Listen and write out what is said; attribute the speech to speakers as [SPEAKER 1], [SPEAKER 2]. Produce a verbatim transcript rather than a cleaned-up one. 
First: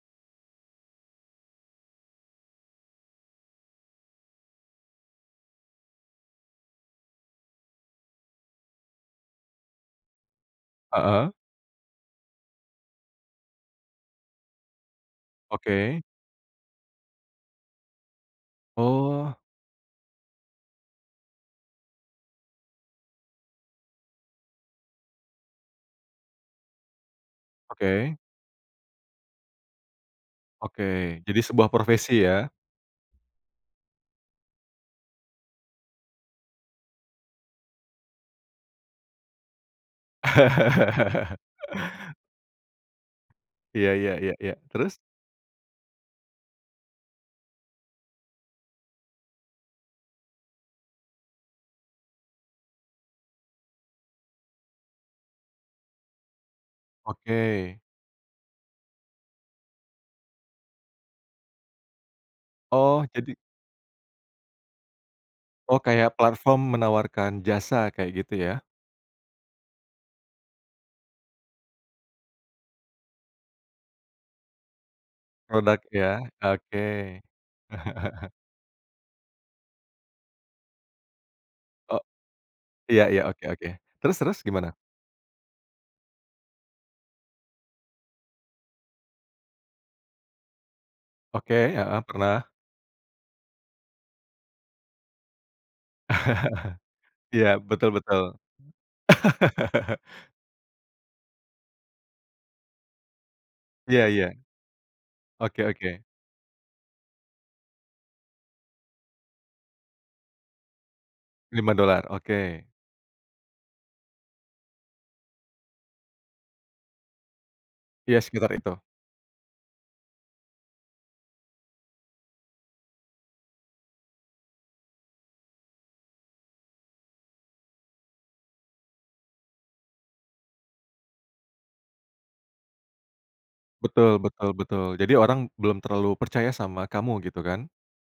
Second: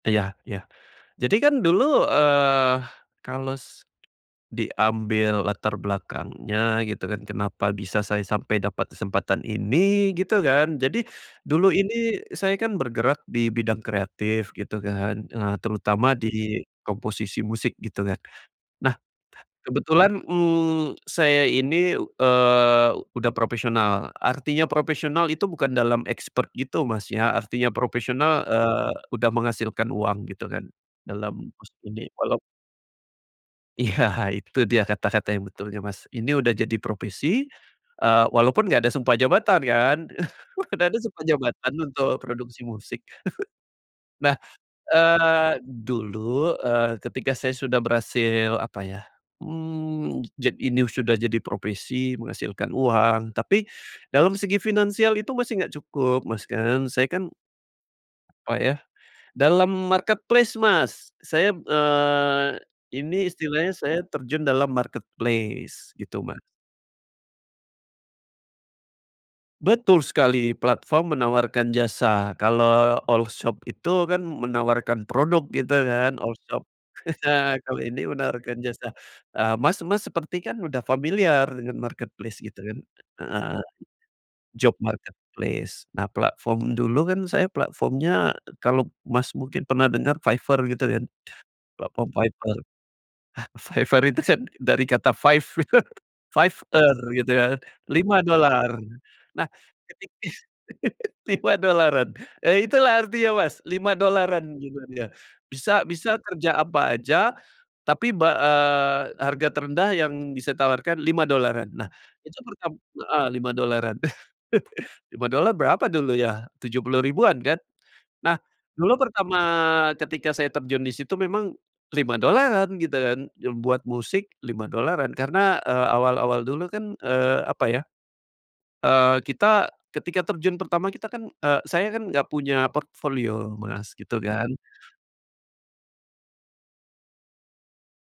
[SPEAKER 1] Iya iya, jadi kan dulu, eee, kalau s diambil latar belakangnya gitu kan kenapa bisa saya sampai dapat kesempatan ini gitu kan, jadi
[SPEAKER 2] Heeh.
[SPEAKER 1] dulu ini saya kan bergerak di bidang kreatif gitu kan, eee,
[SPEAKER 2] Oke.
[SPEAKER 1] terutama di komposisi musik gitu kan. Nah,
[SPEAKER 2] Oh.
[SPEAKER 1] kebetulan, mmm, saya ini, eee, udah profesional, artinya profesional itu bukan dalam expert gitu Mas ya artinya
[SPEAKER 2] Oke.
[SPEAKER 1] profesional, eee, udah menghasilkan uang gitu kan
[SPEAKER 2] Oke
[SPEAKER 1] dalam
[SPEAKER 2] jadi sebuah
[SPEAKER 1] musik ini
[SPEAKER 2] profesi
[SPEAKER 1] walau
[SPEAKER 2] ya.
[SPEAKER 1] Iya itu dia kata-kata yang betulnya Mas, ini udah jadi profesi, eee, walaupun gak ada sumpah jabatan kan mana ada sumpah jabatan untuk produksi musik.
[SPEAKER 2] Iya iya
[SPEAKER 1] Nah,
[SPEAKER 2] iya iya terus?
[SPEAKER 1] eee, dulu, eee, ketika saya sudah berhasil apa ya, mmm, jad ini sudah jadi profesi menghasilkan uang, tapi dalam segi finansial itu masih nggak cukup Mas kan saya kan,
[SPEAKER 2] Oke.
[SPEAKER 1] apa ya, dalam marketplace Mas saya, eee,
[SPEAKER 2] Oh
[SPEAKER 1] ini
[SPEAKER 2] jadi
[SPEAKER 1] istilahnya saya terjun dalam
[SPEAKER 2] Oh
[SPEAKER 1] marketplace
[SPEAKER 2] kayak
[SPEAKER 1] gitu Mas.
[SPEAKER 2] platform menawarkan jasa kayak gitu ya.
[SPEAKER 1] Betul sekali, platform menawarkan jasa kalau olshop itu kan menawarkan produk gitu kan
[SPEAKER 2] Produknya
[SPEAKER 1] olshop,
[SPEAKER 2] oke.
[SPEAKER 1] kalau ini menawarkan jasa, eee, Mas Mas seperti kan udah familiar dengan
[SPEAKER 2] Oh,
[SPEAKER 1] marketplace gitu kan,
[SPEAKER 2] iya iya oke
[SPEAKER 1] heeh,
[SPEAKER 2] oke terus terus gimana?
[SPEAKER 1] job marketplace nah platform dulu kan saya platformnya kalau Mas mungkin pernah denger Fiverr gitu kan,
[SPEAKER 2] Oke, heeh,
[SPEAKER 1] platform
[SPEAKER 2] pernah.
[SPEAKER 1] Fiverr. Ah Fiverr itu kan dari kata five Fiverr gitu
[SPEAKER 2] Iya
[SPEAKER 1] kan
[SPEAKER 2] betul betul.
[SPEAKER 1] lima dolar, nah ketik lima dolaran, eee, itulah artinya Mas lima
[SPEAKER 2] Iya iya,
[SPEAKER 1] dolaran gitu kan ya,
[SPEAKER 2] oke
[SPEAKER 1] bisa
[SPEAKER 2] oke.
[SPEAKER 1] bisa kerja apa aja, tapi ba eee, harga terendah yang bisa ditawarkan lima dolaran
[SPEAKER 2] lima
[SPEAKER 1] nah
[SPEAKER 2] dolar
[SPEAKER 1] itu
[SPEAKER 2] oke.
[SPEAKER 1] pertama heeh, lima dolaran. lima dolar berapa dulu ya? tujuh puluh ribuan kan,
[SPEAKER 2] Iya
[SPEAKER 1] nah
[SPEAKER 2] sekitar itu.
[SPEAKER 1] dulu pertama ketika saya terjun di situ memang lima dolaran gitu kan yang buat musik lima dolaran karena, eee, awal-awal dulu kan, eee, apa ya, eee, kita ketika terjun pertama kita kan, eee, saya kan nggak punya portofolio Mas gitu
[SPEAKER 2] Betul betul
[SPEAKER 1] kan.
[SPEAKER 2] betul jadi orang belum terlalu percaya sama kamu gitu kan?